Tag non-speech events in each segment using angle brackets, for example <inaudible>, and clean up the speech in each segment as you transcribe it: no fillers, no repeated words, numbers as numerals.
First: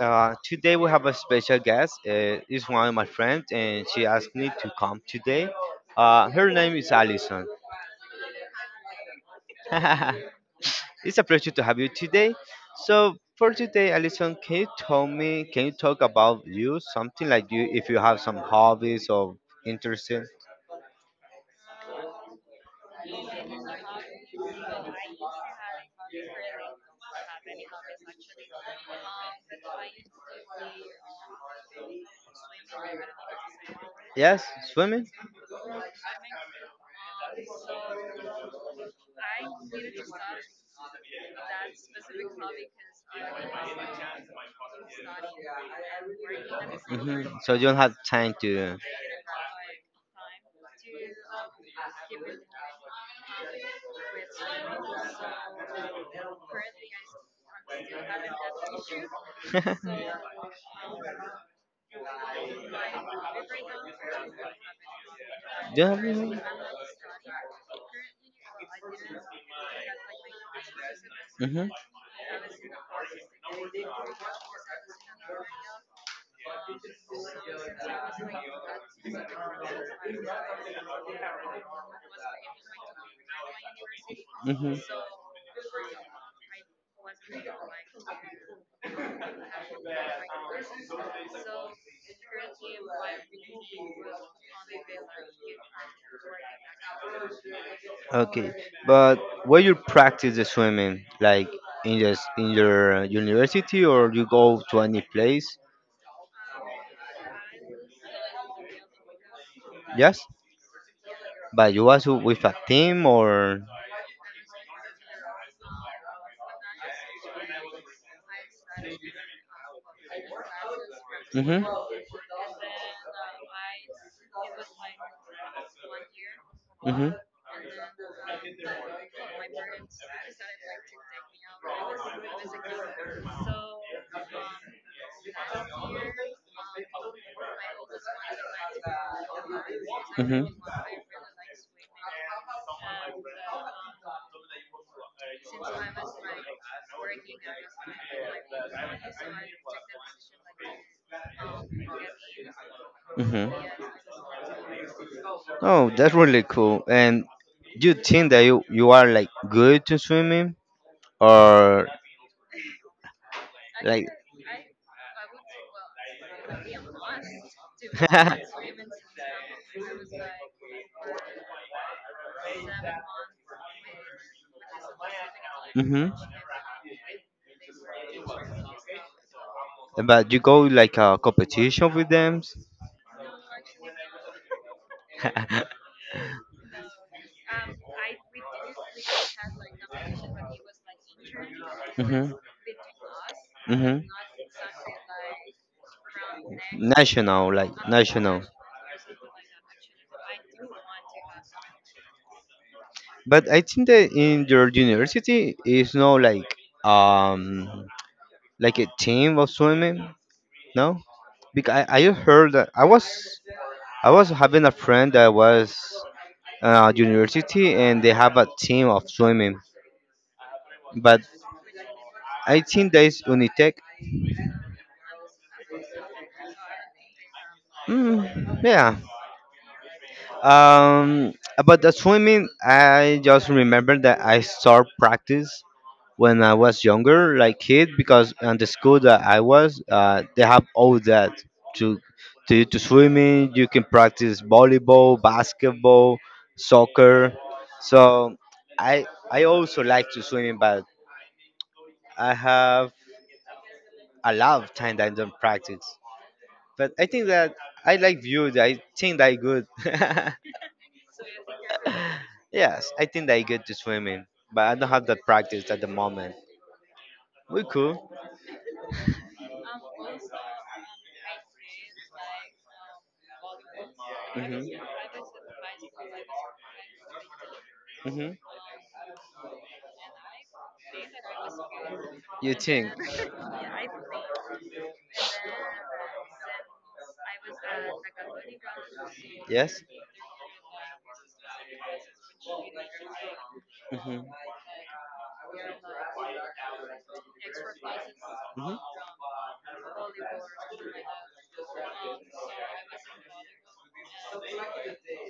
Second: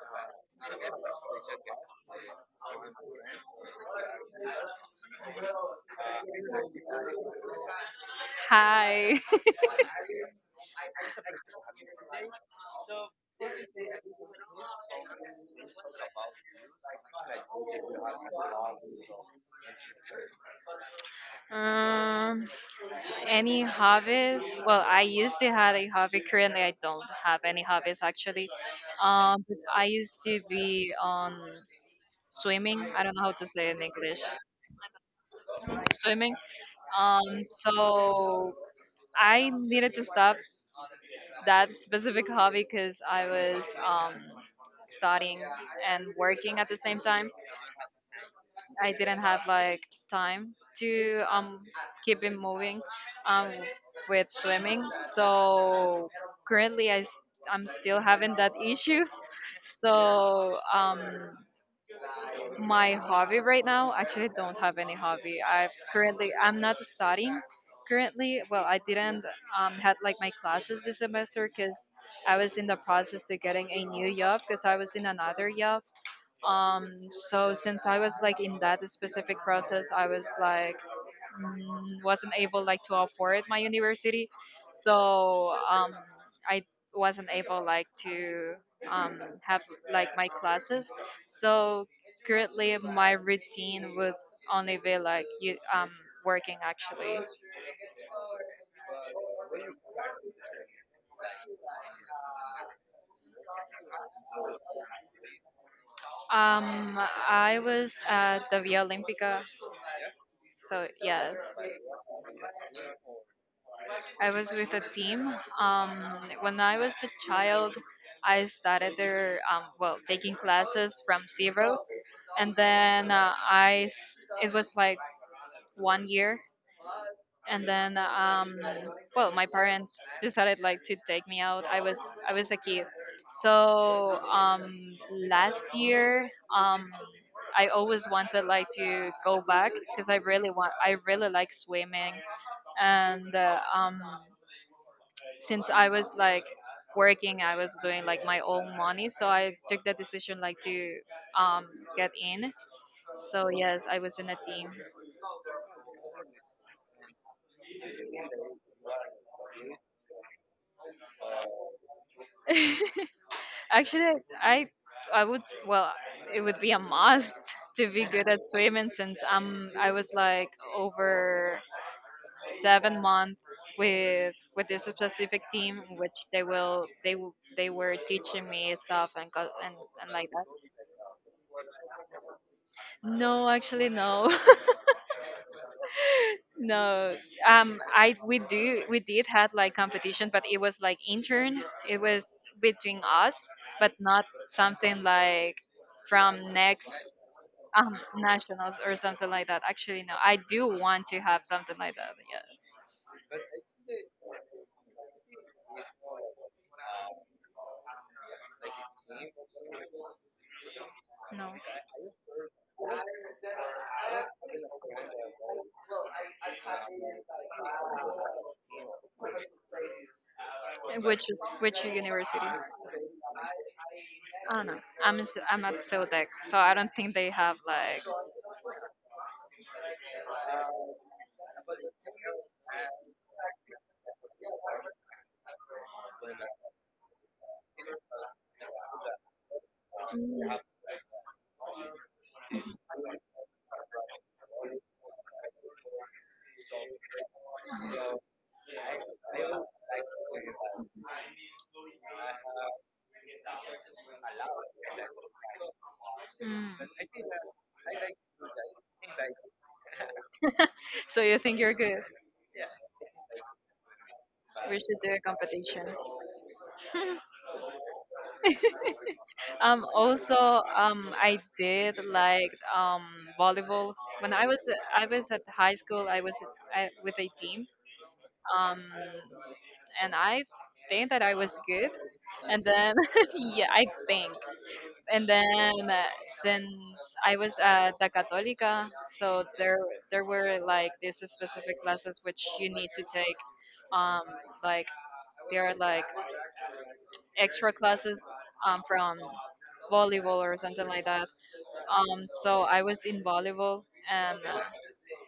Today we have a special guest. It's one of my friends, and she asked me to come today. Her name is Alison. Hi. <laughs> <laughs> It's a pleasure to have you today. So for today, Alison, can you tell me? Can you talk about you something like you if you have some hobbies or interests? Um, any hobbies? Well, I used to have a hobby. Currently, I don't have any hobbies actually. But I used to be on swimming. I don't know how to say it in English. Yes, swimming. Swimming. So I needed to stop that specific hobby because I was studying and working at the same time. So you don't have time to. I didn't have like time to keep it moving um with swimming. So currently I'm still having that issue. So <laughs> my hobby right now, actually don't have any hobby. I Do you currently have. I'm not studying currently. Well, I didn't had like my classes this semester Mm-hmm. because I was in the process to getting a new job because I was in another job, so since I was like in that specific process, I was like, mm, wasn't able like to afford my university. hmm hmm So I wasn't able like to have like my classes. So currently my routine would only be like you working actually. Okay. But where you practice the swimming, like in your in your university, or you go to any place? um I was at the Via Olympica, Yes, so yes, but you was with a team or. I was with a team. Um, when I was a child, I started there, well, taking classes from Mhm. zero, and then it was like 1 year, Mhm. and then well, my parents decided like to take me out. I was a kid, so last year, um, I always wanted like to go back because Mhm. I really like swimming, and since I was like working, I was doing like my own money, so I took the decision like to um get in. So Mhm. yes, I was in a team. Oh, that's really cool. And do you think that you are like good to swimming or like? Actually, I I would, well, it would be a must <laughs> to be good at swimming, <laughs> since I was like over 7 months with this specific team, hmm which they will they w- they were teaching me stuff and But you go like a competition with them. <laughs> no, actually no. <laughs> No, I we do we did had like competition, but it was like intern. It hmm was between us, but hmm not something like from next National, like national. nationals or something like that. Actually, no, I do want to have something like that. Yeah, But I think that in your university is no like um like a team of swimming, no? no. Because I heard that I was having a friend that was university and they have a team of swimming, but Which university? I think that is Unitec. I don't know. I'm at SODEC, so I don't think they have like. Mm, yeah. About the swimming, I just remember that I start practice when I was younger, like kid, because on the school that I was, they Mm, have all that to to swimming. You can practice volleyball, basketball, soccer. So I also like to swimming, but I have a lot of time that I don't practice. mm. But I think that I like view. That I think that I good. <laughs> So you think you're good? Yes, I think that I good to swimming. But I We don't should have do that a practice at the competition. moment. We cool. Also, I did like volleyball. When hmm I was at high school, I, with a team, hmm um, and I think that I was good. You And think? then, <laughs> <laughs> yeah, I think. And then, since I was at the Católica, so Yes. there were like these specific classes which you need to take, hmm um, like they are like extra classes, hmm from volleyball or something like that. So I was in volleyball, and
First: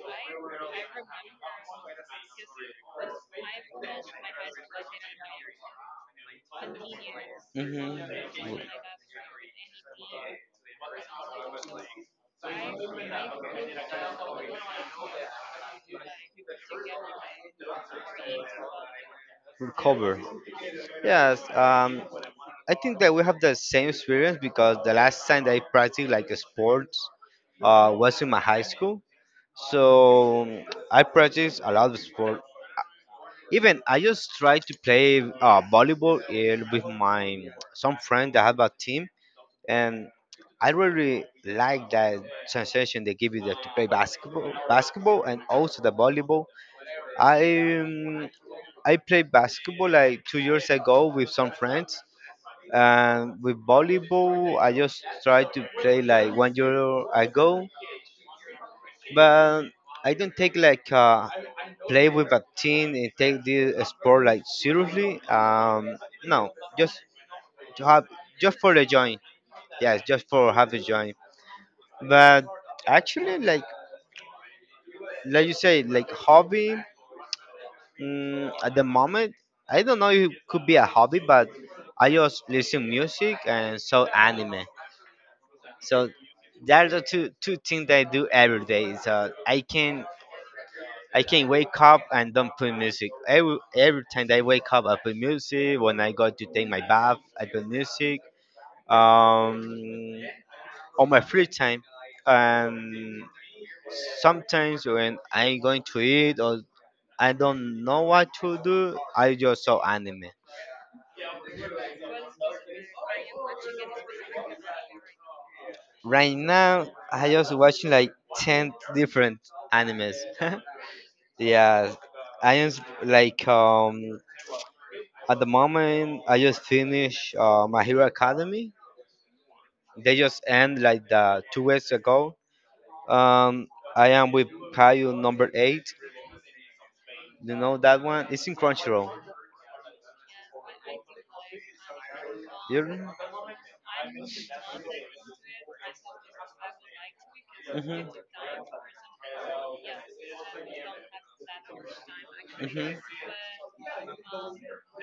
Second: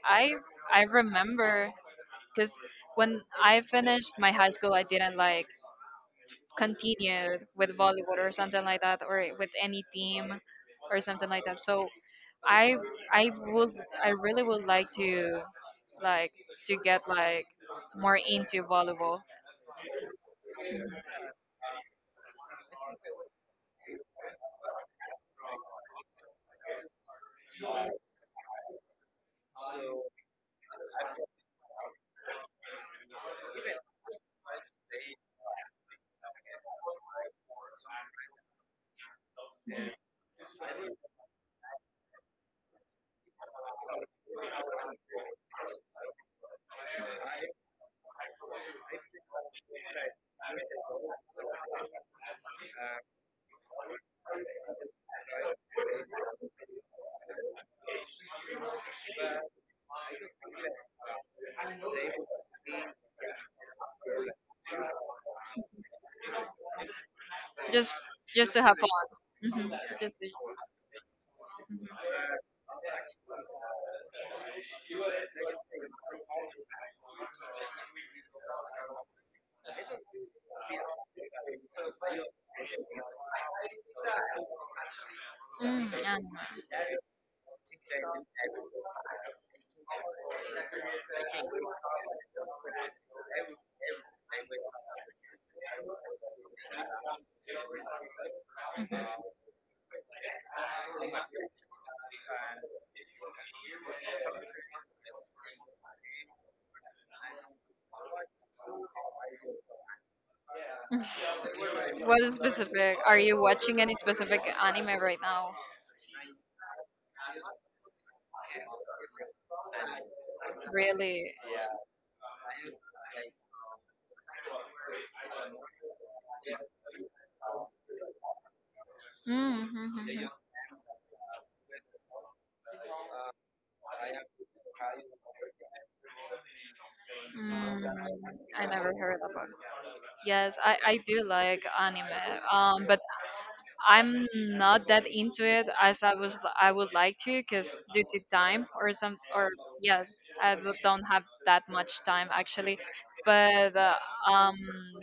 I I remember, because when I finished my high school, I didn't like continue with volleyball or hmm something like that, or with any team or something like that. So I I would, I really would like to, like to get like more into volleyball, Recover. Yes, I think that we have the same experience because the last time that I practiced like sports was in my high school. So I practice a lot of sport. Even I just try to play volleyball with my some friend that have a team, and I really like that sensation they give you that to play basketball, basketball, and also the volleyball I um, I played basketball like 2 years ago with some friends, and with volleyball I just tried to play like one year ago, but I don't take like play with a team and take this sport like seriously. No, just to just have just just to for have the fun. joy. Mhm. Yes, Just just for have the joy. mm, I But actually, like you say, like hobby. Mm, at the moment, I don't know if it could be a hobby, but I just listen music and saw anime. So there are the two things that I do every day. So I can wake up and don't play music. Every time that I wake up, I play music. When I go to take my bath, I play music. Um, on my free time, and mhm. sometimes when I'm going to eat or I don't know what to do, I just saw anime. What is specific? Are you watching any specific anime right now? Right now, I just watching like ten different animes. <laughs> Really? Yeah, like at the moment I just finished My Hero Academy. They Mm-hmm. just end like the 2 weeks ago. Um, I am with Caillou number eight. You know Mm, that one? It's in I never Crunchyroll. heard about it. Yes, I do like anime, You? But I'm not that into it as I would like to because due Mhm. to time or some, or yeah, don't have that much time actually, Mhm. but um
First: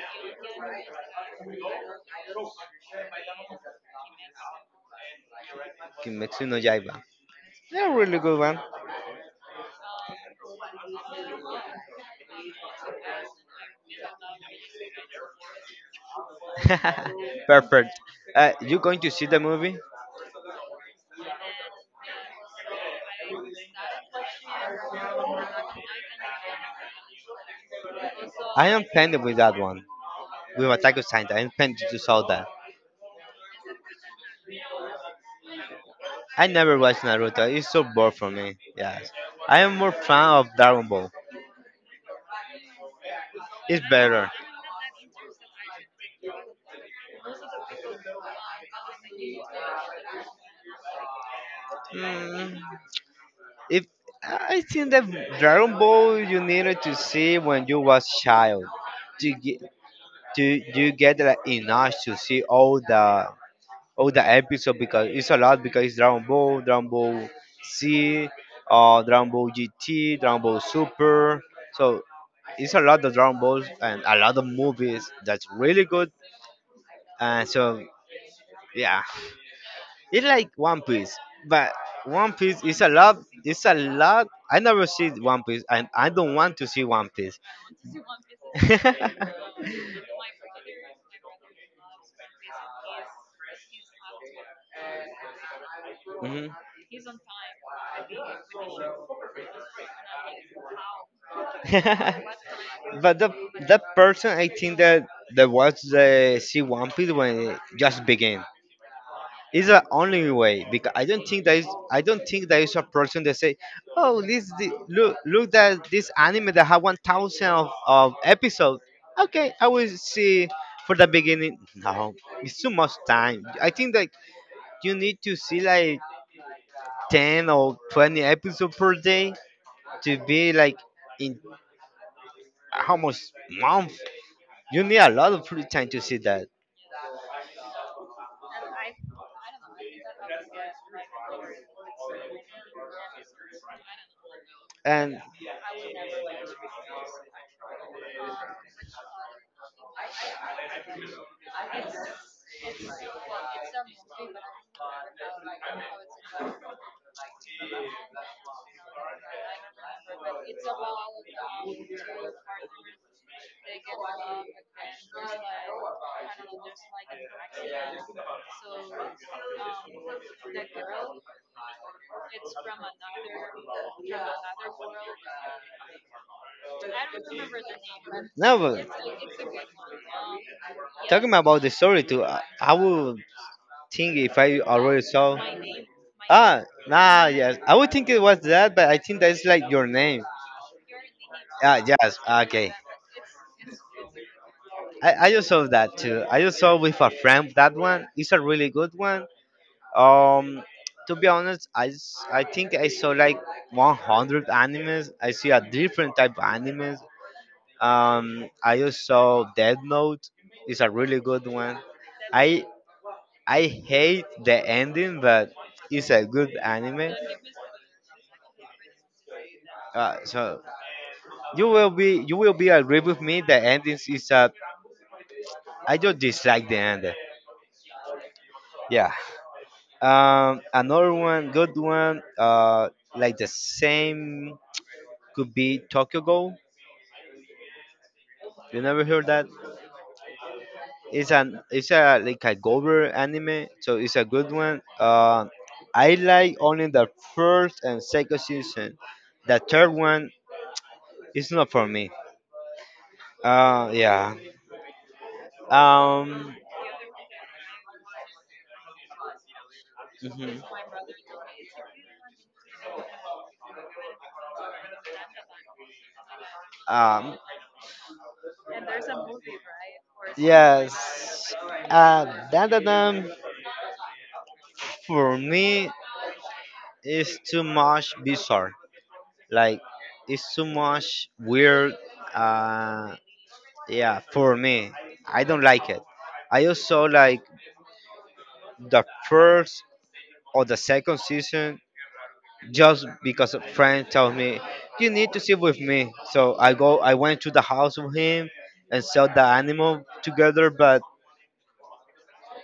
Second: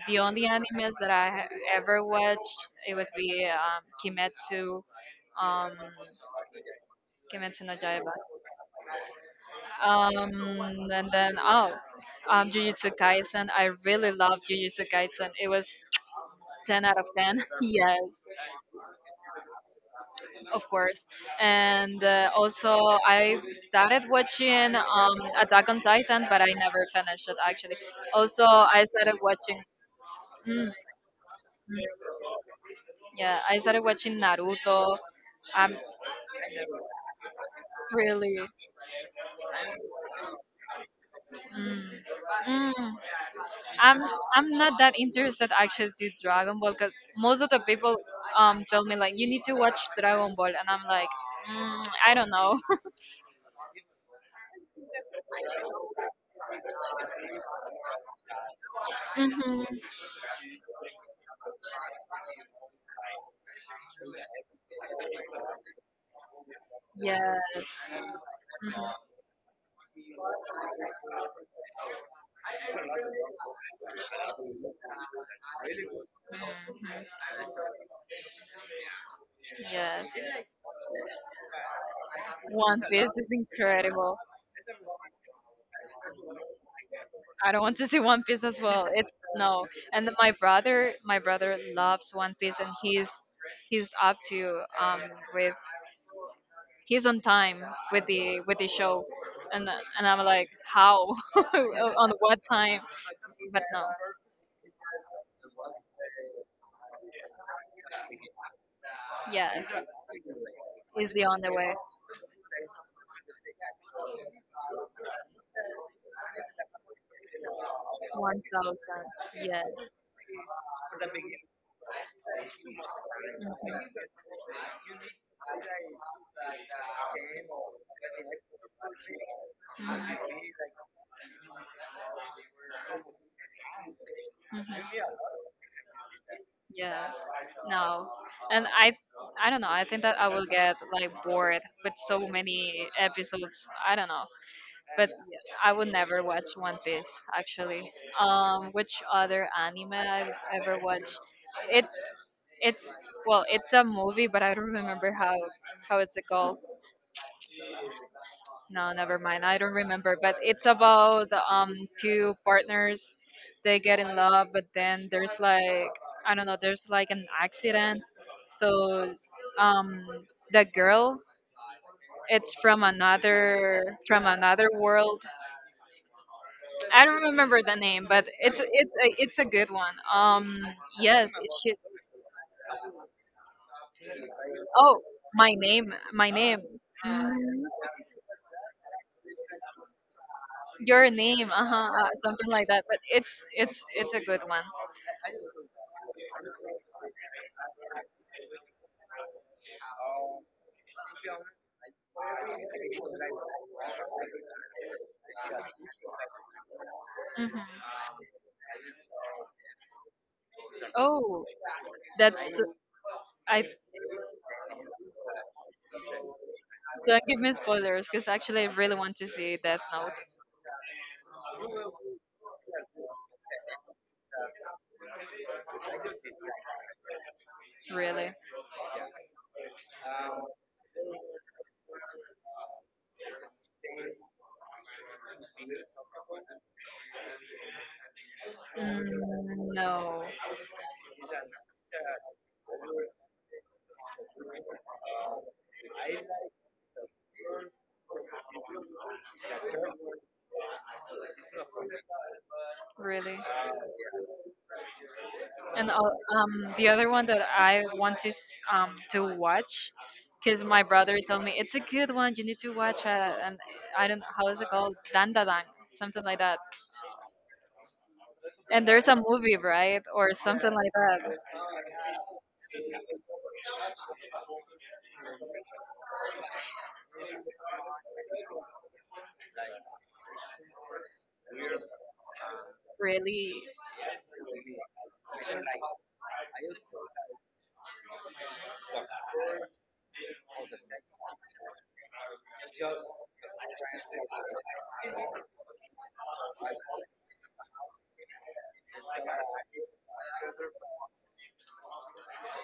the only animes that ever watched it would be Kimetsu, um Kimetsu no Yaiba. Kimetsu no Yeah, Yaiba, really good one. um and then Jujutsu Kaisen. I really love Jujutsu Kaisen. It was 10 out of 10. <laughs> <laughs> Perfect. Yes, You going to see the movie? of course. And also, I started watching Attack on Titan, but I never finished it actually. Also, I am I started planning with that watching, one. mm, With mm, Attack of Titan, I am planning to saw that. yeah, I started watching Naruto. I'm I never watched Naruto. It's so bored for Really, me. Yes, I am more fan of Dragon Ball. mm, mm, It's I'm better. I'm not that interested actually to Dragon Ball, because most of the people tell me like you need to watch Dragon Ball, and I'm like, mm, I don't Mm, know. if I think that Dragon Ball you needed to see when you was child <laughs> to get hmm to you get like enough to see all the Oh, the episode because it's a lot because it's Dragon Ball, Dragon Ball Yes. Z, Mhm. Dragon Ball GT, Dragon Ball Super. So it's a lot of Dragon Balls and a lot of movies that's really good. And so yeah, Yes. it's like One Piece, but One Piece is One a Piece lot. is It's a incredible. lot. I never see One Piece, and I don't want to see One Piece. I don't want to see One Piece as well. It's <laughs> no. And my brother loves One Piece, and he's up to with Mhm. he's on time with the show, and I'm like how, <laughs> on what time? <laughs> But the But that no, person I think that that was the see One Piece when it just began. yes, It's the only way because I is the don't think only that is way. I don't think there is a person that say, oh this the, look look that this anime that have 1,000 of One episodes. thousand, Okay, I yes. will see for the beginning. No, it's too much time. Mhm. I think that you need to see like 10 or 20 episodes per day to Mhm. be like in how much month You need Mhm. a lot of free time to see that. Yes. No. And I don't know. I think that I will get like bored with so many episodes. I don't know. But And I would never watch One Piece actually. Which other anime I've ever watched? It's well, it's a movie, but I don't remember how it's called. No, never mind. I don't remember. But it's about two partners. They get in love, but then there's like, I don't know. There's like an accident, so um the girl, it's from another, from another world. I don't remember the name, but now, it's a good one. Talking Yes, it about the should. story too, I would think if I Oh, already saw. My name, Ah, nah, yes. mm, I would think it was that, but I think that's like your name. your name, uh Ah, huh, yes. something like Okay. that. But it's a good one. I just saw that too. I just saw with a friend that one. It's a really good one. Um, to be honest, I think I saw like 100 animes. I see a different type of animes. Hmm I also Dead Note is a really Oh, good one. that's I the, I I hate the ending, but it's a good anime. don't give me spoilers, because actually I really want to see Death Note. So you will be agree with me. The ending is a I just dislike the ending. Really. Yeah. Another one, good one. Like the same could be Tokyo Go. You never heard that? Mm, no, It's an it's a like a Gover anime, so it's a good one. I like only the first and second season. The third one is not for me. really. Yeah. And Um. The other one that I want to to watch, because Mhm. my brother told me it's a good one. You need to watch it, and I don't know how is it called, Dandadang, something like that. Um. And there's a movie, right, or something like that. Yes. Uh, that that for me is too much bizarre. Like it's too much weird. Uh, Really, yeah, for me, I don't like it. I also like the first or the second season just because a friend tells me you need to sit with me so I go I went to the house of him and saw the animal together but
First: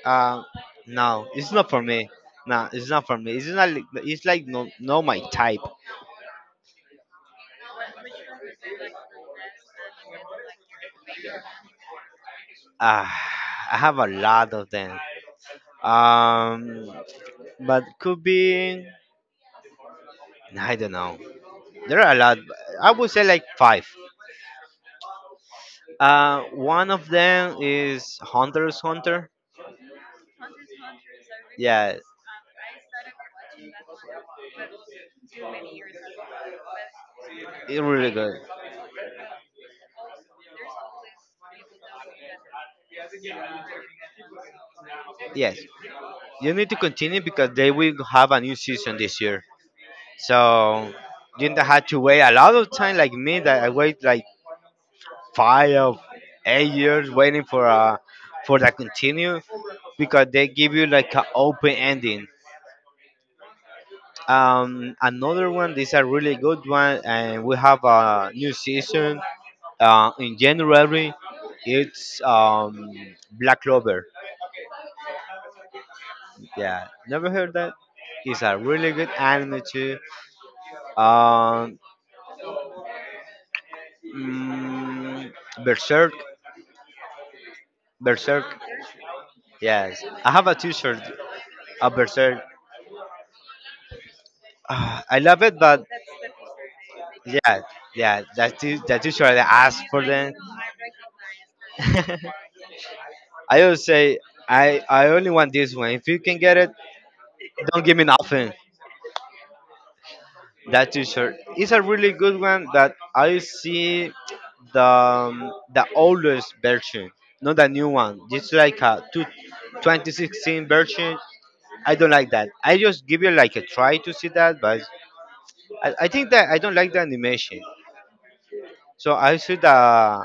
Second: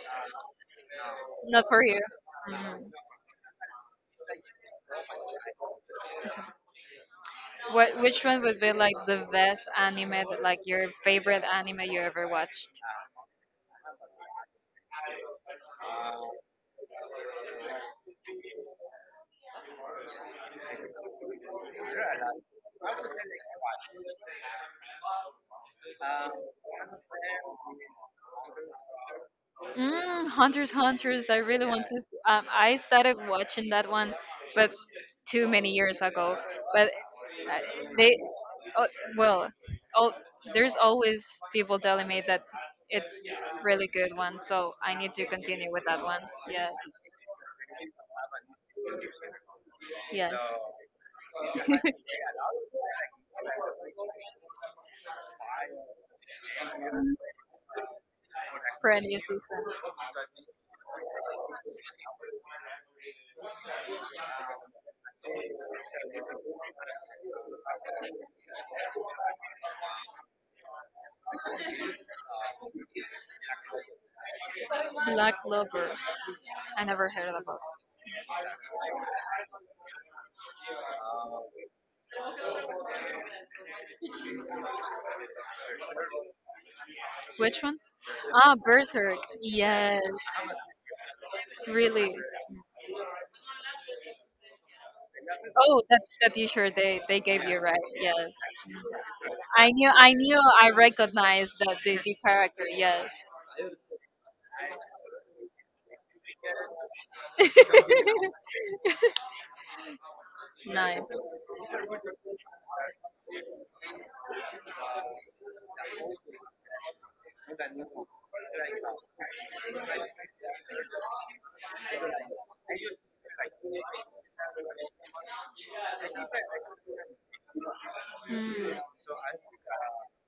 uh, no it's not not for for you. me no Mm. it's not for me it's not like it's like no no my type What? Which one would be like the best anime, that, like your favorite anime you ever watched? uh, I have a lot of them um but could be I don't know there are a lot I would say like five one of them is hunter's hunter Mm, Hunters, Hunters. I really want Yeah, to. I started watching that one, but too many years ago. But it's really they, good. oh, well, oh, there's always people telling me that it's really good one, so I need to Yes, continue with that one. you need Yeah, to continue because they will have a new season this year. yes. So you don't have to wait a lot of time like me that I wait like 5 or 8 years waiting for that For a new season, continue because they give you like an open ending. Another one, this is a really good one, and we have a new season in January. It's Black Clover. Black Clover. I Yeah, never heard never heard about. that. It's a really good anime too. Um, mm, Berserk, Which one? Ah, Berserk. Berserk. Yes, Yes, I have a T-shirt of really. Berserk. <sighs> Ah, I love it, Oh, but that's the T-shirt they gave you, yeah, right? Yes. yeah, that T-shirt I asked for I them. knew, I recognized that Disney <laughs> character. Yes. I always say I only want this one. If you can get it, don't give me nothing. That Nice. T-shirt is a really good one that I see the oldest version, not the new one. It's like a two 2016 version. I don't like that. I just give you like a try to see that, but I think that I don't like the animation. Hmm. So I see the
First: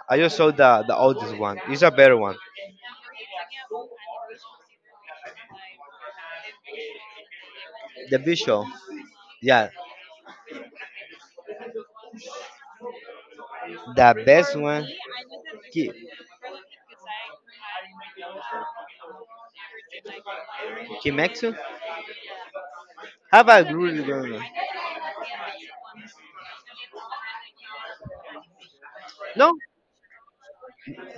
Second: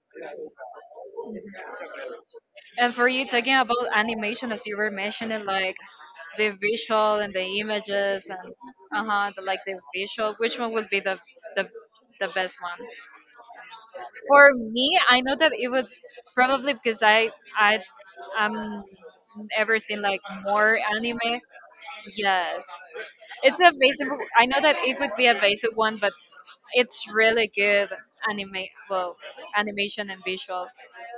I just saw the oldest one. It's a better one. And for you talking about animation, as you were mentioning, like the visual and the The images, and visual, uh huh, the, like yeah, the visual. Which one would be the the best one? the For best one. me, I know that it would, Ki, probably because I um ever seen like more anime. Kimetsu. Yes, Have it's a a really basic. good one. I know that it would be a basic one, but it's really good anime. Well, No, animation and visual.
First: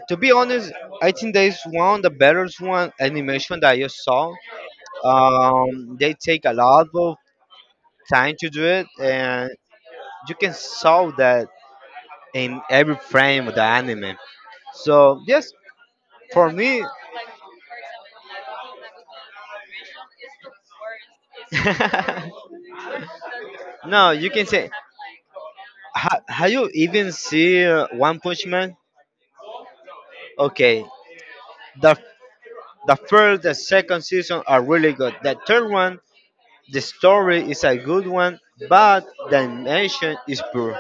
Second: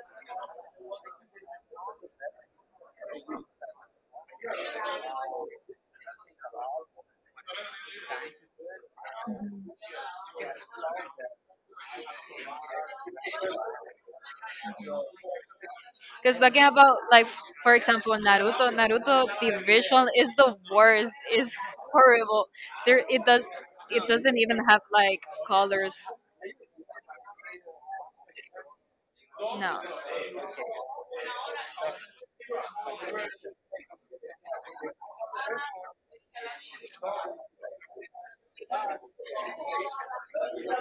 to be honest, I think there's one of the better one animation that I just saw. They take a lot of time to do it, and you can solve that in every frame of the anime. So yes, Because For talking me, about like, for example, Naruto. Naruto, the visual is the worst. Is <laughs> horrible. There, it does. It no, you doesn't can even say. have like colors. Ha, have you even see One Punch Man? No, Okay, the the first, the second season are really good. The third one, the story is a good one, but the animation is poor.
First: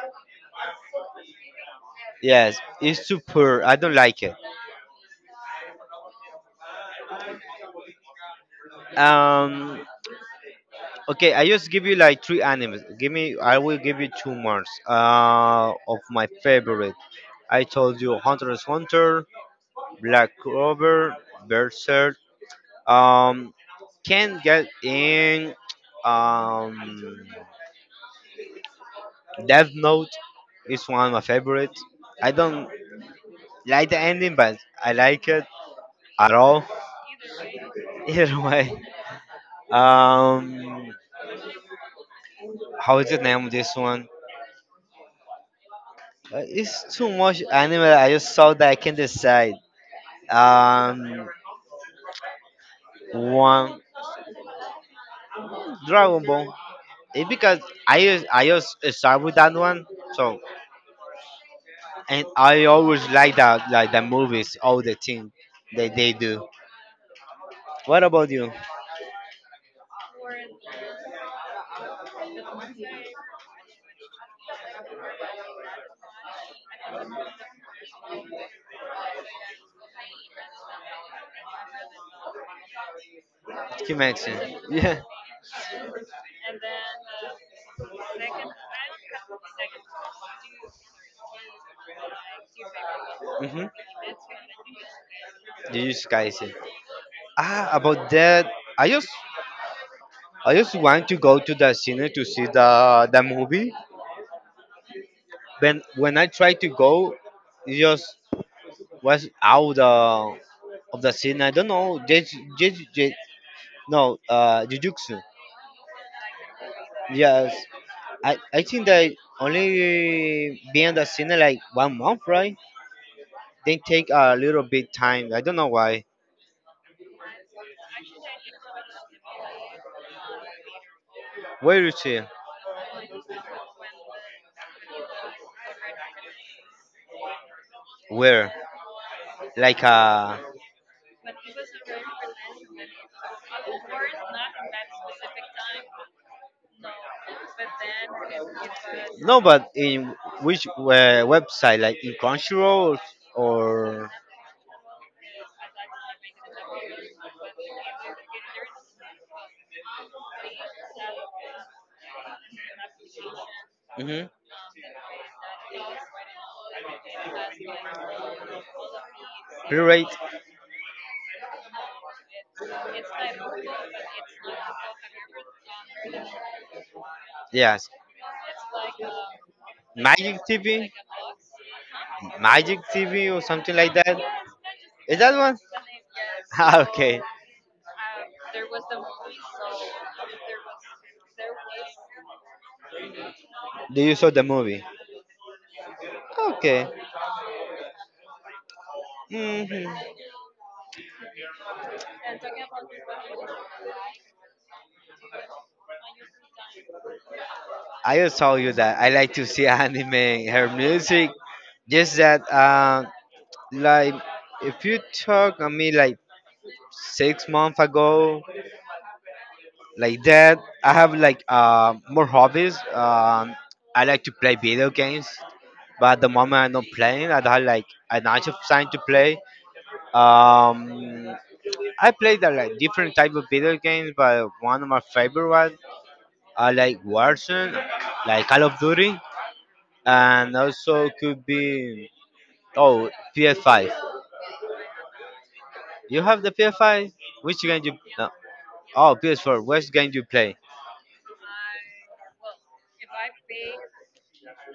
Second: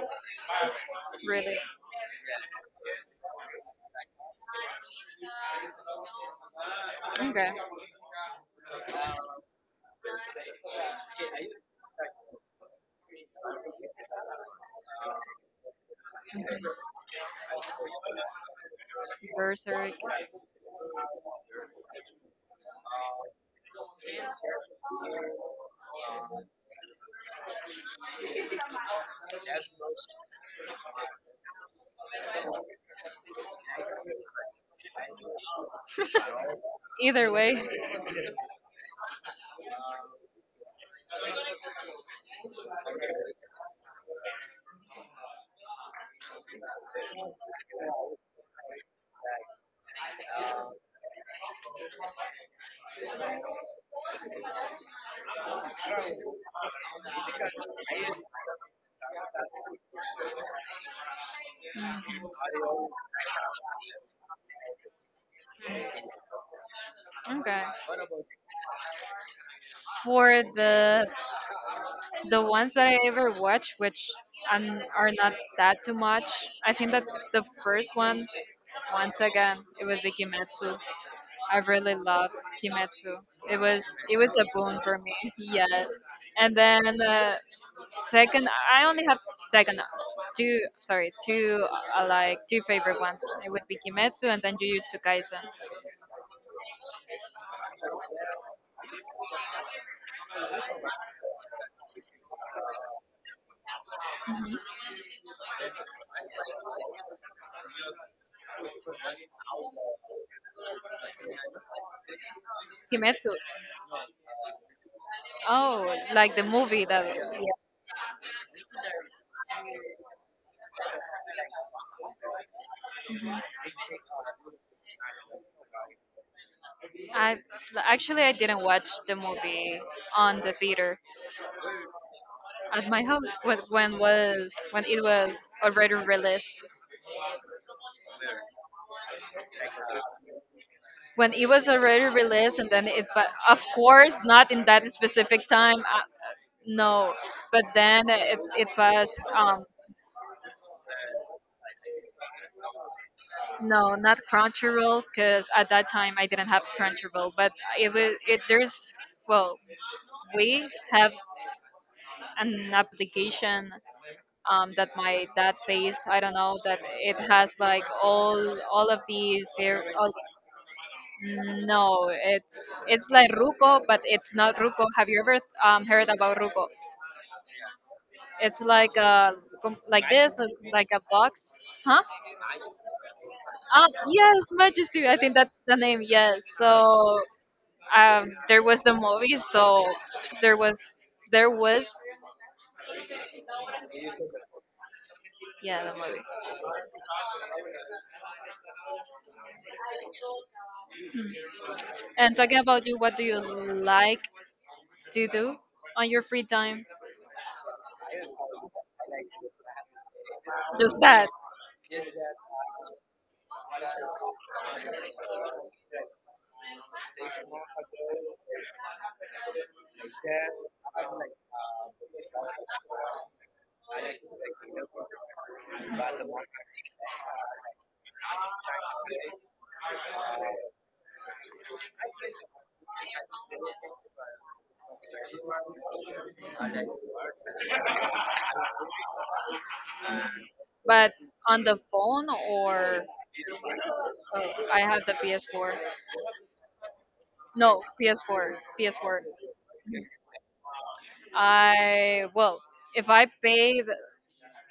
really. Yes, it's too poor. I don't like it. Okay. Um, Okay, I just give you like three animes. Give me, I will give you 2 months of my favorite. I told you Hunter x Hunter, Berserk. Black Clover, Berserk. Um, can get in. Um, Death Note is one of my favorites. I don't like the ending, but I like it at all. Either way. <laughs> Either way, um, how is the name of this one? It's too much anime. I just saw that I can decide. um one Dragon Ball. It's because I just start with that one. So and I always like that like the movies, all the things that they do. Okay. What about you? For the ones that I ever watched, which are not that too much, I think that the first one, once again, it was the Kimetsu. I really loved Kimetsu. It was You it was a mentioned. boon for <laughs> Yeah. me. Yes. And then second, I only have second two. Sorry, two like two favorite ones. It Mm-hmm. would be Kimetsu and then Jujutsu Kaisen. Jujutsu Kaisen. Ah, about that, I just I just want to go to the cinema to see the movie, Mhm. when I tried to go, it just was out of the scene. I don't know. Jeju, Jeju, Je- Kimetsu. no, Jujutsu. Oh, like the movie that. Yeah. Yes, I think they only be in the scene like 1 month, right? They take a little bit time. I don't know why. I Actually I didn't watch the movie on the theater, Where is it? at my house when was when it was already released. Where? Like uh When it was already released, and then it, but of course not in that specific time, no, but then it was, no, um but in which website? Like in Crunchyroll no, or not Crunchyroll, because at that time I didn't have Crunchyroll, but it was it there's, well, we have an application hmm that my dad pays, I don't know, that it has like all Pirate, all, no, it's it's like Ruko, but it's not Ruko. Have you ever heard about Ruko? yes. It's like a like Magic this, TV, like a box, huh? Magic TV or something Ah, like that. yes, Majesty. Is I that think one? that's <laughs> the name. Yes. Ah, okay. So there was the movie. So there was there was Do you saw the movie? yeah the movie. Okay. Hmm. Hmm. And talking about you, what do you like to do on your free time? I just told you that I like to see <laughs> anime, her Just music. that, Just that, like, if you talk on me like 6 months ago, like that, I have like more hobbies. I like to play video games, but at the moment I'm not playing. I have like another time to play. Um, I play the like different type of video games, but one of my favorite ones are like Warzone, like Call of Duty. And also but could be on the phone or oh PS5. oh, I have the PS4. You have the PS5? Which game No, you? No. PS4, Oh, PS4. PS4. Which game you play? I Well, if I paid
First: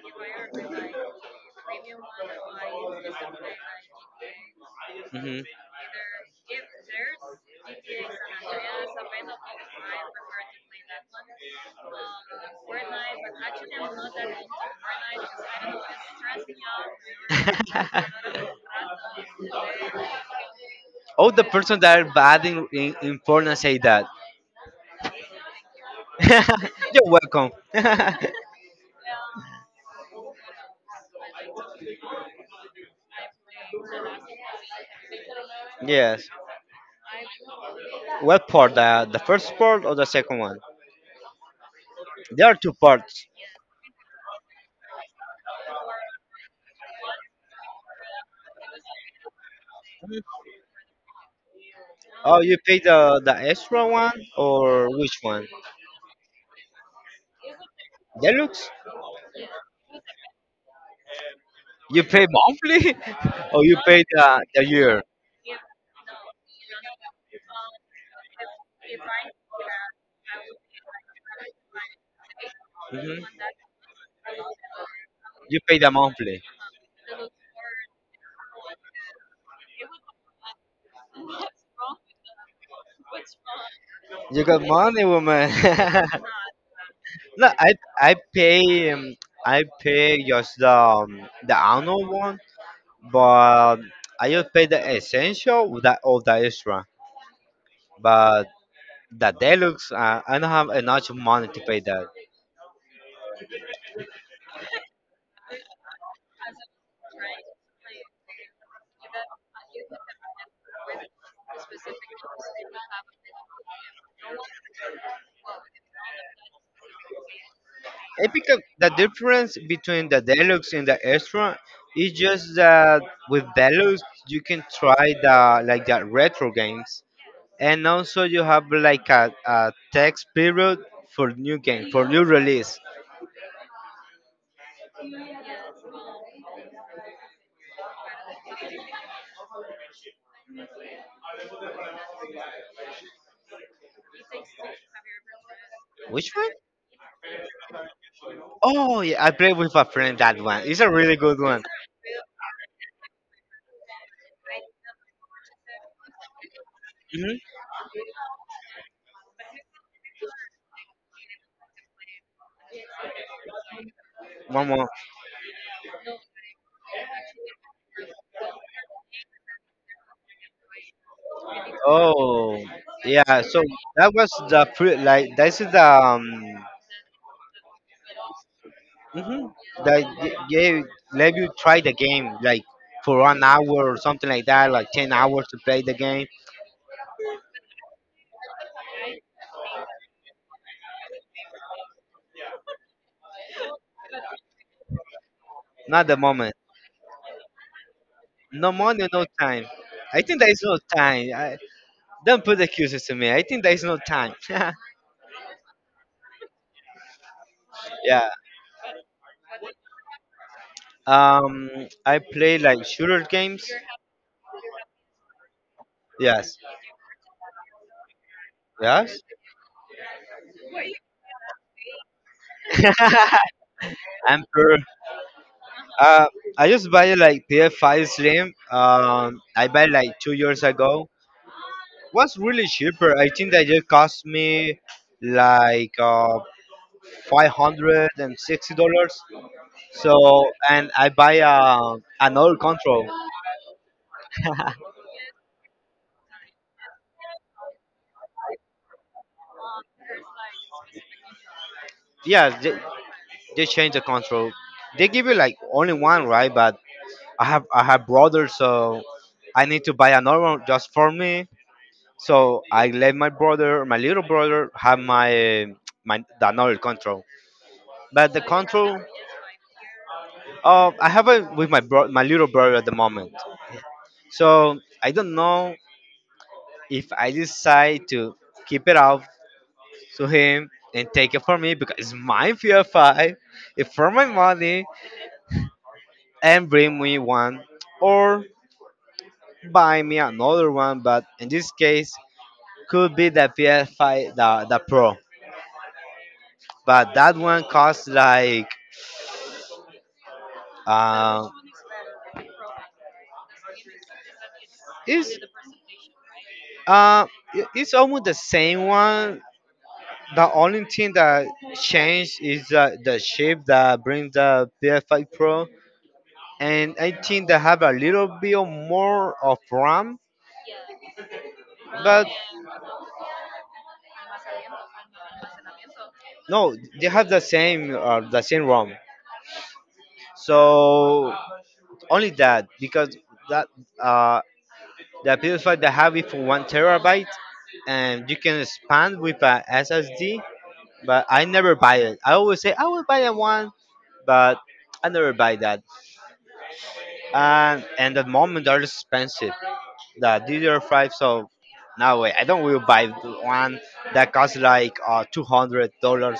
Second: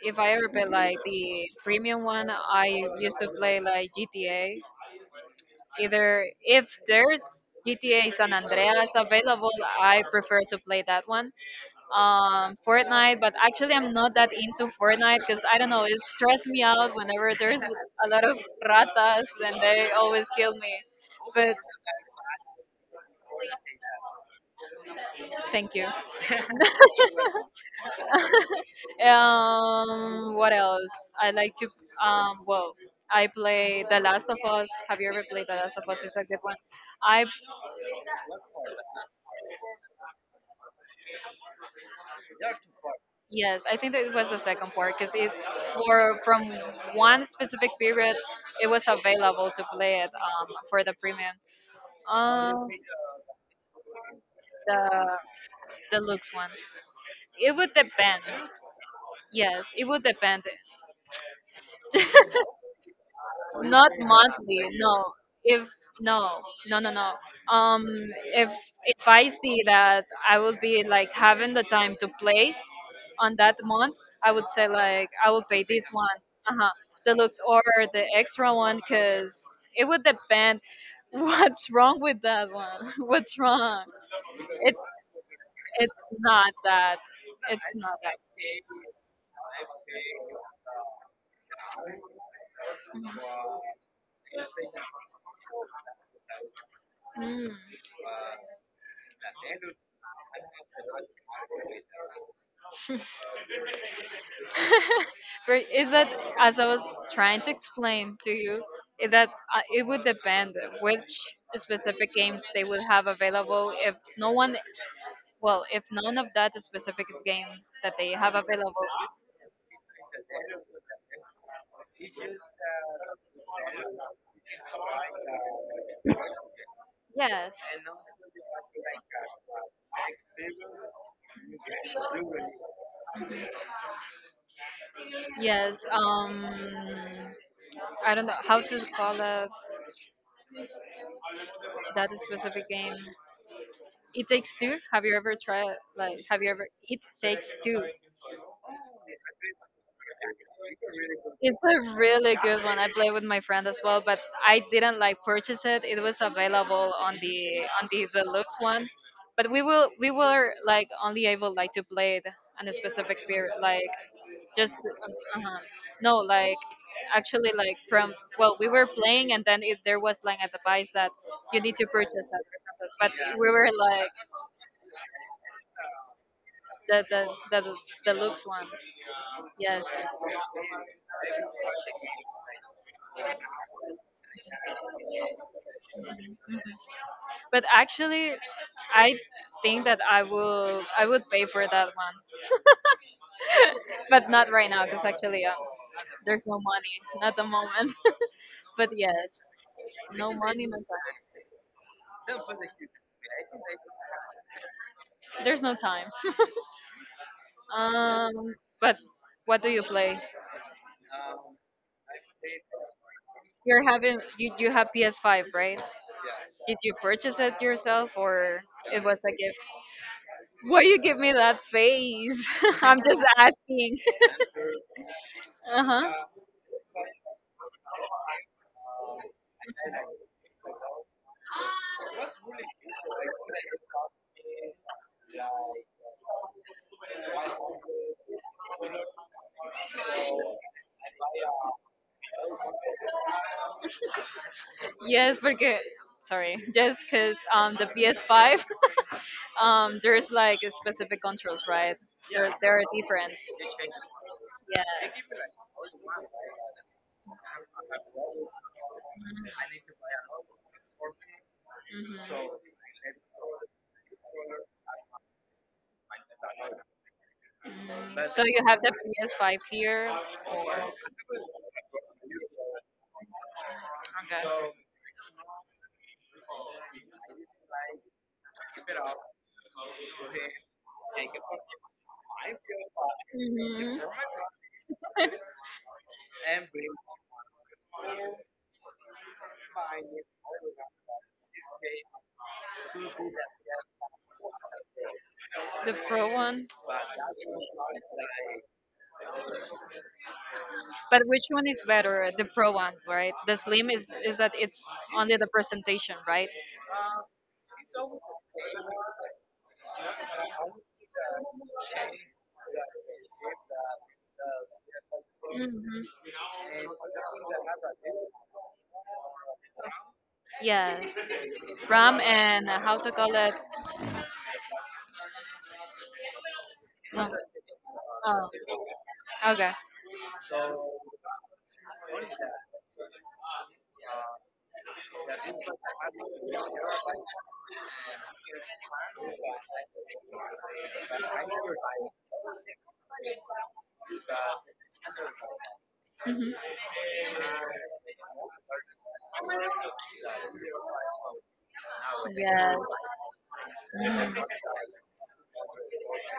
if I ever play like the premium one, I used to play like GTA. Hmm. <laughs> Either if there's GTA San Andreas available, I prefer to play that one. Fortnite, but actually I'm not that into Fortnite, because I don't know, it stressed me out whenever there's a lot of ratas and they always kill me. Oh, the But person that are bad in, porn say that. thank you. <laughs> You're welcome. <laughs> What else? I like to. Well, I play The Last of Us. Have you ever played The Last of Us? It's a Yes. good one. I What part? The first part or the second one? There are two parts. yes, I think that it was the second part because it for from one specific period it was available to play it for the premium. Oh, you Um, pay the extra one or the which one? the looks one. It would depend. Deluxe? Yes, it would depend. You pay monthly <laughs> or you Not pay the monthly, year? no. If no, no, no, no. Um, if if I see that I will be like having the time to play on Hmm. that month, I would say like I will You pay pay this the one, monthly. uh-huh, deluxe or the extra one, because it would depend <laughs> what's wrong with that one. <laughs> What's wrong? You got It's money, woman. it's not that. <laughs> No, It's not I that. pay um, I pay just the annual one, but I just pay the essential with the all the extra. Mm-hmm. But the deluxe, I don't have enough money to pay that. But is that, as I was trying to explain to you, is that it would depend which specific games they would have available. If no one, well, if none of that specific game that they I have think available, the difference between the deluxe and the extra is just that with deluxe you can try the like the retro games, yes, and also you have like a text period for new game for new release. yes. I don't know how to call it, that specific game. It takes two. Have you ever tried? Like, Which have one? you ever? It takes two. Oh yeah, I played with a friend that one. It's a really good It's one. a really good one. I played with my friend as well, but I didn't like purchase it. It was available on Hmm. the deluxe one, but we were like only able like to play it on a specific period, like One just more. uh no, like actually like from, well, we were playing and then if there was like a device that you need to purchase that Oh. or something, but Yeah, we so were like that was the pre- like this is the the deluxe one. hmm Yes. Gave let you try the game like for 1 hour or something like that, like 10 hours to play the game. Mm-hmm. But actually, I think that I would pay for that one, but not right now because actually Not the there's moment. no money, not the moment. <laughs> No But money, no yes, time. I no think there is money, no no time. time. I, don't put excuses to me. I think there is no time. <laughs> There's no time. <laughs> Yeah. Um, but what do you play? Um, I play like shooter games. You're having you you have PS5, right? Yes. Did you purchase it yourself or it Yes. was a gift? Why you give me that face? <laughs> I'm just <laughs> asking. I'm <laughs> Uh Uh, huh. I just buy like PS5 Slim. I buy like 2 years ago. Was really cheaper. I think that just cost me like $560. So and I buy another control. <laughs> Yes, because sorry, <laughs> just because the PS5. There's like a specific controls, right? There, Yeah, there are different. they change the control. They Yeah. give you like only one, right? But I have brothers, so I need to buy another one just for me. Hmm. So I let my brother, my little brother, have my the another control. But the So you have the control, PS5 here. I have it with my bro, my little brother at the moment. So I don't know if I decide to keep it out to him and take it from me because it's my fear five, it's Hmm. for my money, and bring me one or buy me another one. But in this case, could be the PS5, the Pro. The Pro one. But that one costs like But which Uh, one is better? The Pro one, right? The Slim is that it's it's only the presentation, right? uh, I- it's almost the same one. The only thing that changed is the shape that brings the PS5 Pro, Hmm. and I think they have a little bit of more of RAM. Yeah. RAM But and how to call it? no, they No. have the Oh. same ROM. Okay. So only that because that uh, the PS5 they have it for 1 TB, and you can expand with a SSD. But I never buy it. I always say I will buy a one, but I never buy that. Hmm. And at the moment they're expensive. The DDR5, so no way. I don't Yes. will buy the one that costs like $200.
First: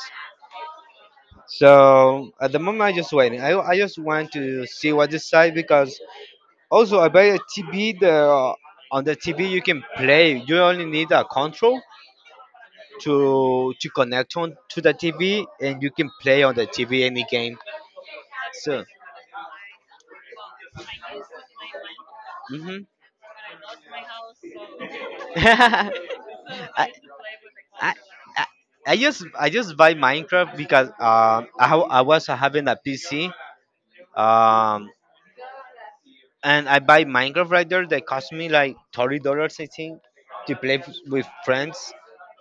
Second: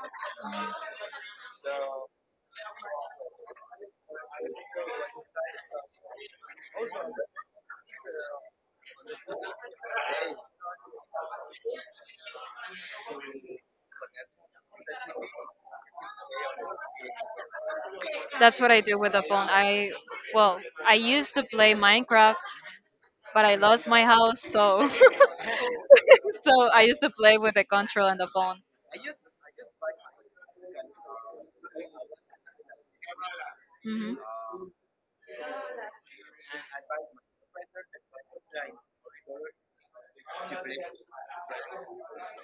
So at the moment I just waiting. I just want to see what this side because also I buy a TV. The On the TV you can play. You only need a control to connect on to the TV and you can play on the TV any game. That's what I So, do with the phone. I, well, I used to play Minecraft, mhm. but I lost my house, so <laughs> <laughs> so I I, used to play with the I, control and the I phone. I just buy Minecraft because I was having a PC Hmm. um and I buy Minecraft right there that cost me like $30 I think to play f- with friends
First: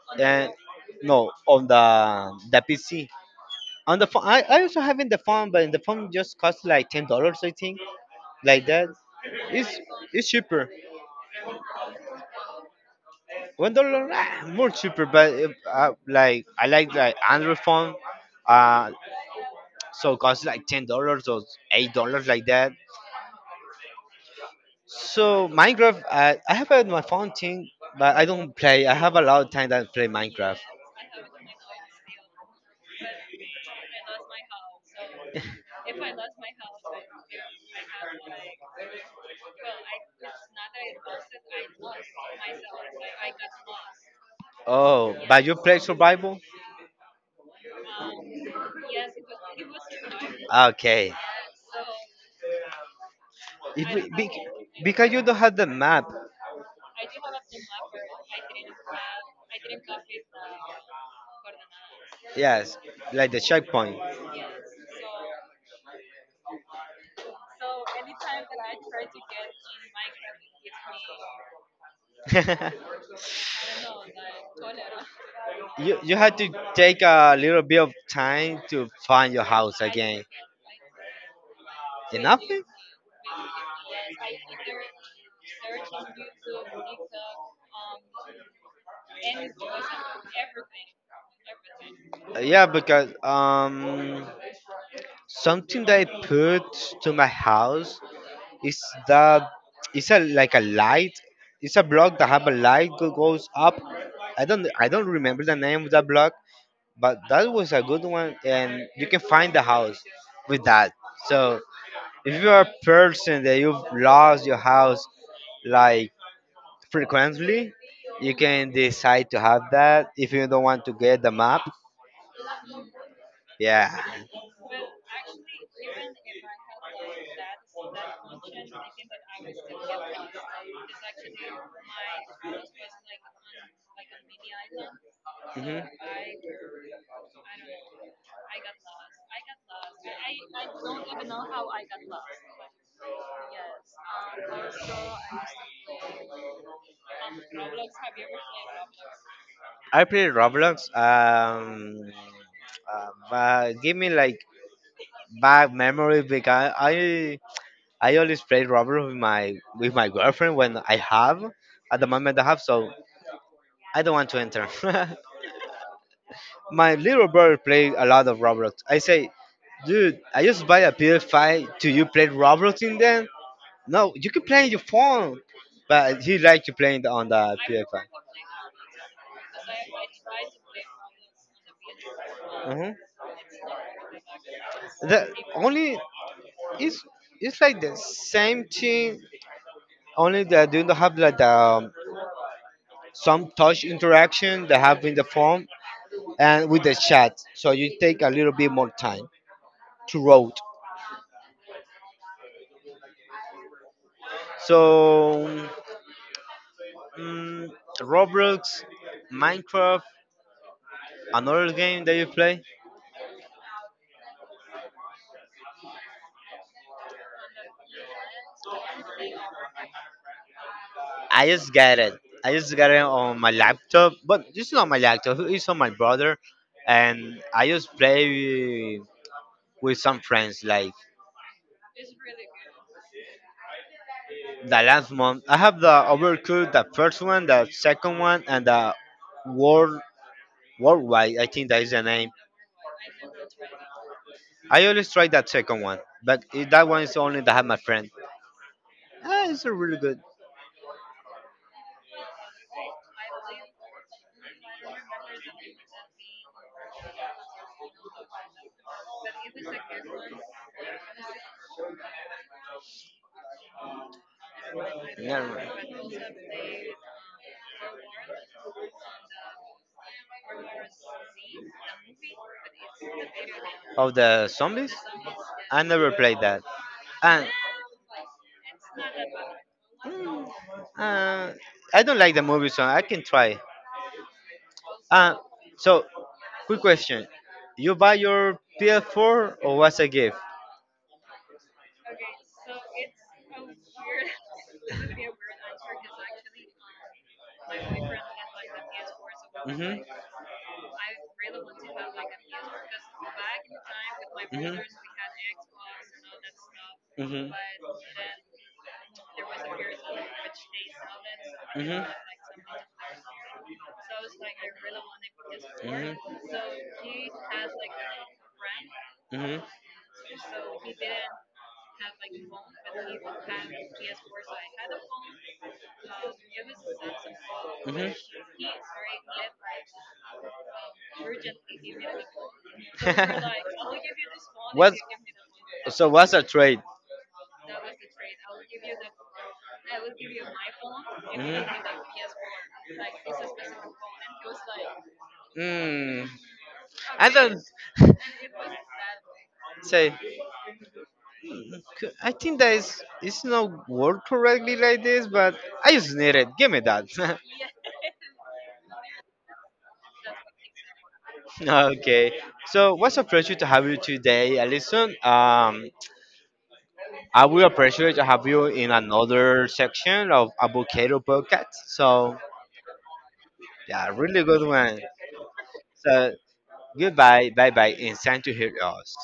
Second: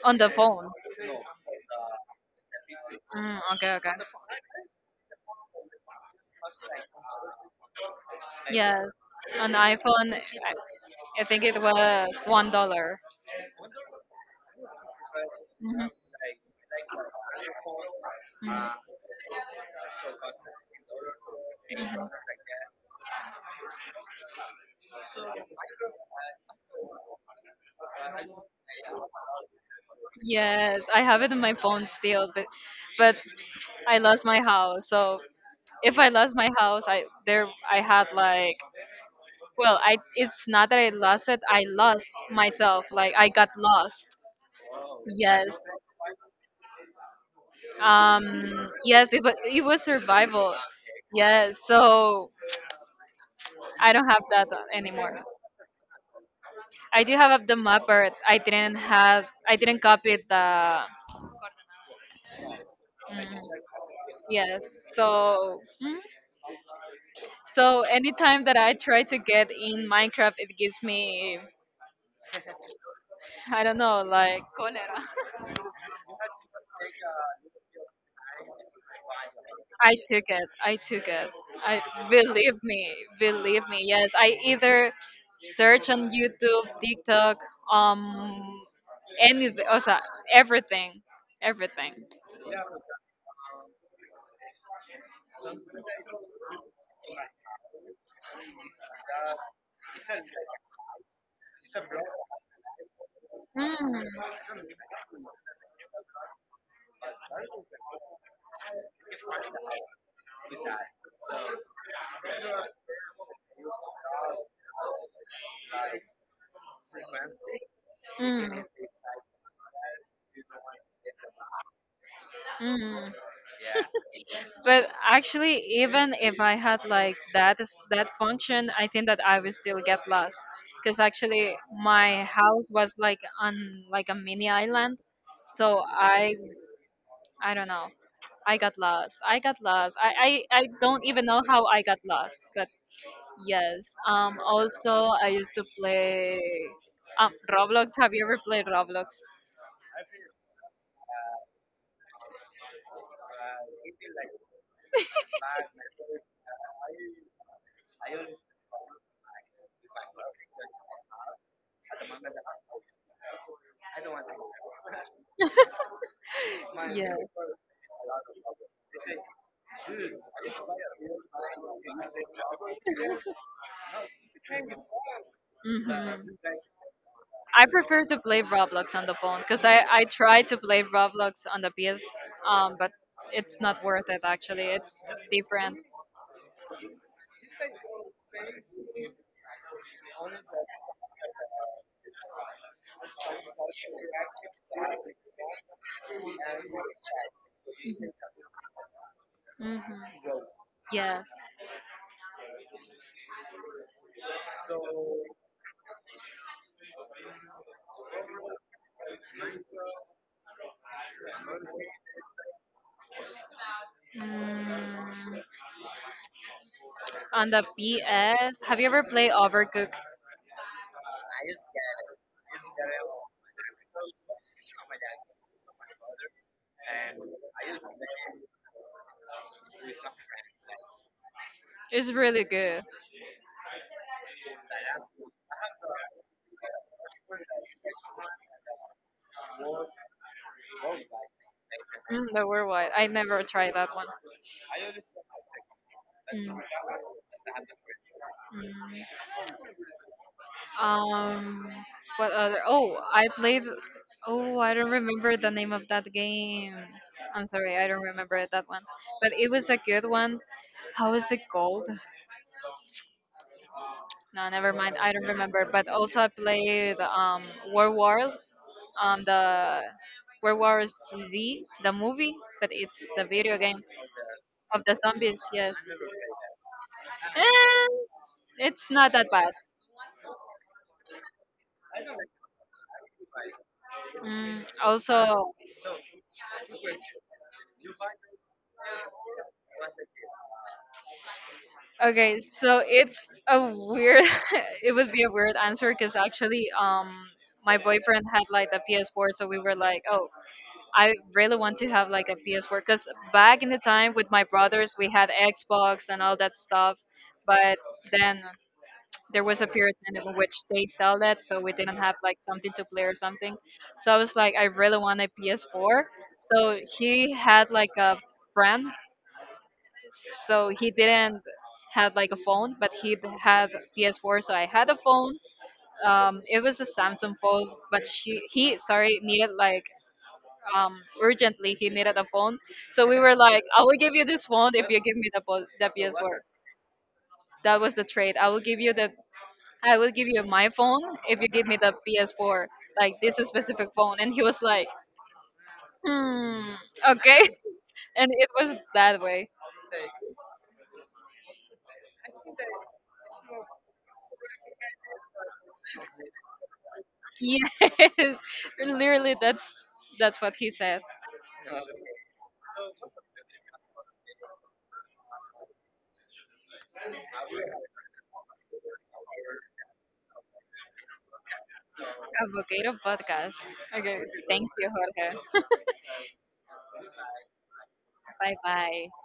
On the and phone. no on the PC. Mm, okay, okay. On the phone I also having the phone but the phone just cost like $10 I think like Yes, that. on It's iPhone. It's cheaper. I think it was $1. $1, ah, more cheaper. But if, Mm-hmm. Like I like Android phone, uh, Hmm. so it costs like $10 or $8 like that. So Minecraft, I have it on my phone thing, but I don't play. I have a lot of time that I play Minecraft. Yes, I have it in my phone still, but I lost my house. So <laughs> if I lost my house, I there I had like, well, I it's not that I lost it. I lost myself. Like I got lost. Oh, but you Yes. play survival? Yes. It was survival. Okay. Yes. So I don't have that Because you anymore. don't have the map. I do have the mapper. I didn't copy the. Yes, like Mm, the checkpoint. yes. So, mm. So anytime that I try to get in Minecraft, it gives me, <laughs> I don't know, like cholera. You had to take a little bit of time to find your house I took again. it. I took it. I Did believe nothing? Me. Believe me. Yes, I either search on YouTube, TikTok, um, anything, o sea, everything, everything. Yeah, because something they put to my house. It's the it's a like a light. It's a block that have a light goes up. Mm, I don't remember the name of that block, but that was a good one, and you can find the house with that. So if you are a person that you've lost your house like frequently, you mm, can decide to have that if you don't want to get the map. mm. Yeah. But actually, even if I had like that function, I think that I would still get lost because actually my house was like on like a mini island, so Hmm. I don't know. I got lost. I got lost. I don't even know how I got lost. But yes. Also, I used to play Roblox. Have you ever played Roblox? I play Roblox. But give me like bad memories because I always play rubber with my girlfriend when I have at the moment I have so I don't want to enter. <laughs> My Yeah. little brother played a lot of Roblox. I say, dude, I just buy a PS5. Do you play Roblox in them. No, you can play on your phone, Hmm. but he like to play it on the I prefer PS5. to play Roblox on the phone because I tried to play Roblox on the PS, but Mhm. it's not worth it actually. It's The different. only it's it's like the same thing. Only that you don't have like the some touch interaction that have in the form and with the chat. So you take a little bit more time to Hmm. road. Yes. So mm, Roblox, Minecraft, another game that you play. Mm, on the PS, have you ever played Overcooked? I just got it. I just got it on my laptop, but it's not my laptop. It's on my brother, and I just play with some friends. Like It's really good. the last month, I have the Overcooked, the first one, the second one, and the World Worldwide. I think that is the Mm, name. the worldwide. I never tried that one. I always try that second one, but Mm. it, that one is the only that have my friend. Ah, it's a really good. Mm. What other? Oh, I played. Oh, I don't remember the name of that game. I'm sorry, I don't remember that one. But it was a good one. How is it called? No, never mind. I don't Never remember. mind. But also, I played World War, on the World War Z, the movie, but it's the video game Of the of zombies, the zombies. Yes, I never played that, and eh, it's not that bad. mm, uh, I don't like the movie, so I can try. Mm, Uh, also, so quick question: You buy your PS4 or what's a gift? okay, so it's a weird. <laughs> It would be a weird answer because actually, my boyfriend had like the PS4, so we were Mm-hmm. like, oh, I really want to have like a PS4 because back in the time with my brothers, we had Xbox and all that stuff. But then there was a period in which they sell that, so we didn't have like something to play or something. So I was like, I really want a PS4. So he had like a friend, <laughs> so he didn't have like a phone, but he had PS4. So I had a phone. It was a Samsung phone, but she he sorry needed like urgently he needed a phone, so we were like, I will give you this phone What? if you give me the So what's a PS4. trade? That was the trade. I will give you the, I will give you my phone if you give me the PS4, like this specific phone, and he was like Mm. hmm, I okay. don't <laughs> And it was that way. say. C- I think that is it's not word correctly like this, but I just need it. Give me that. <laughs> Yes. <laughs> Literally, that's what he said. Okay. So what's a pleasure to have you today, Alison? I will appreciate to have you in another section of Avocado Podcast. So Avocado podcast. yeah, Okay, really good thank you, one. Jorge. So goodbye, bye bye, and thank to Bye hear bye. us.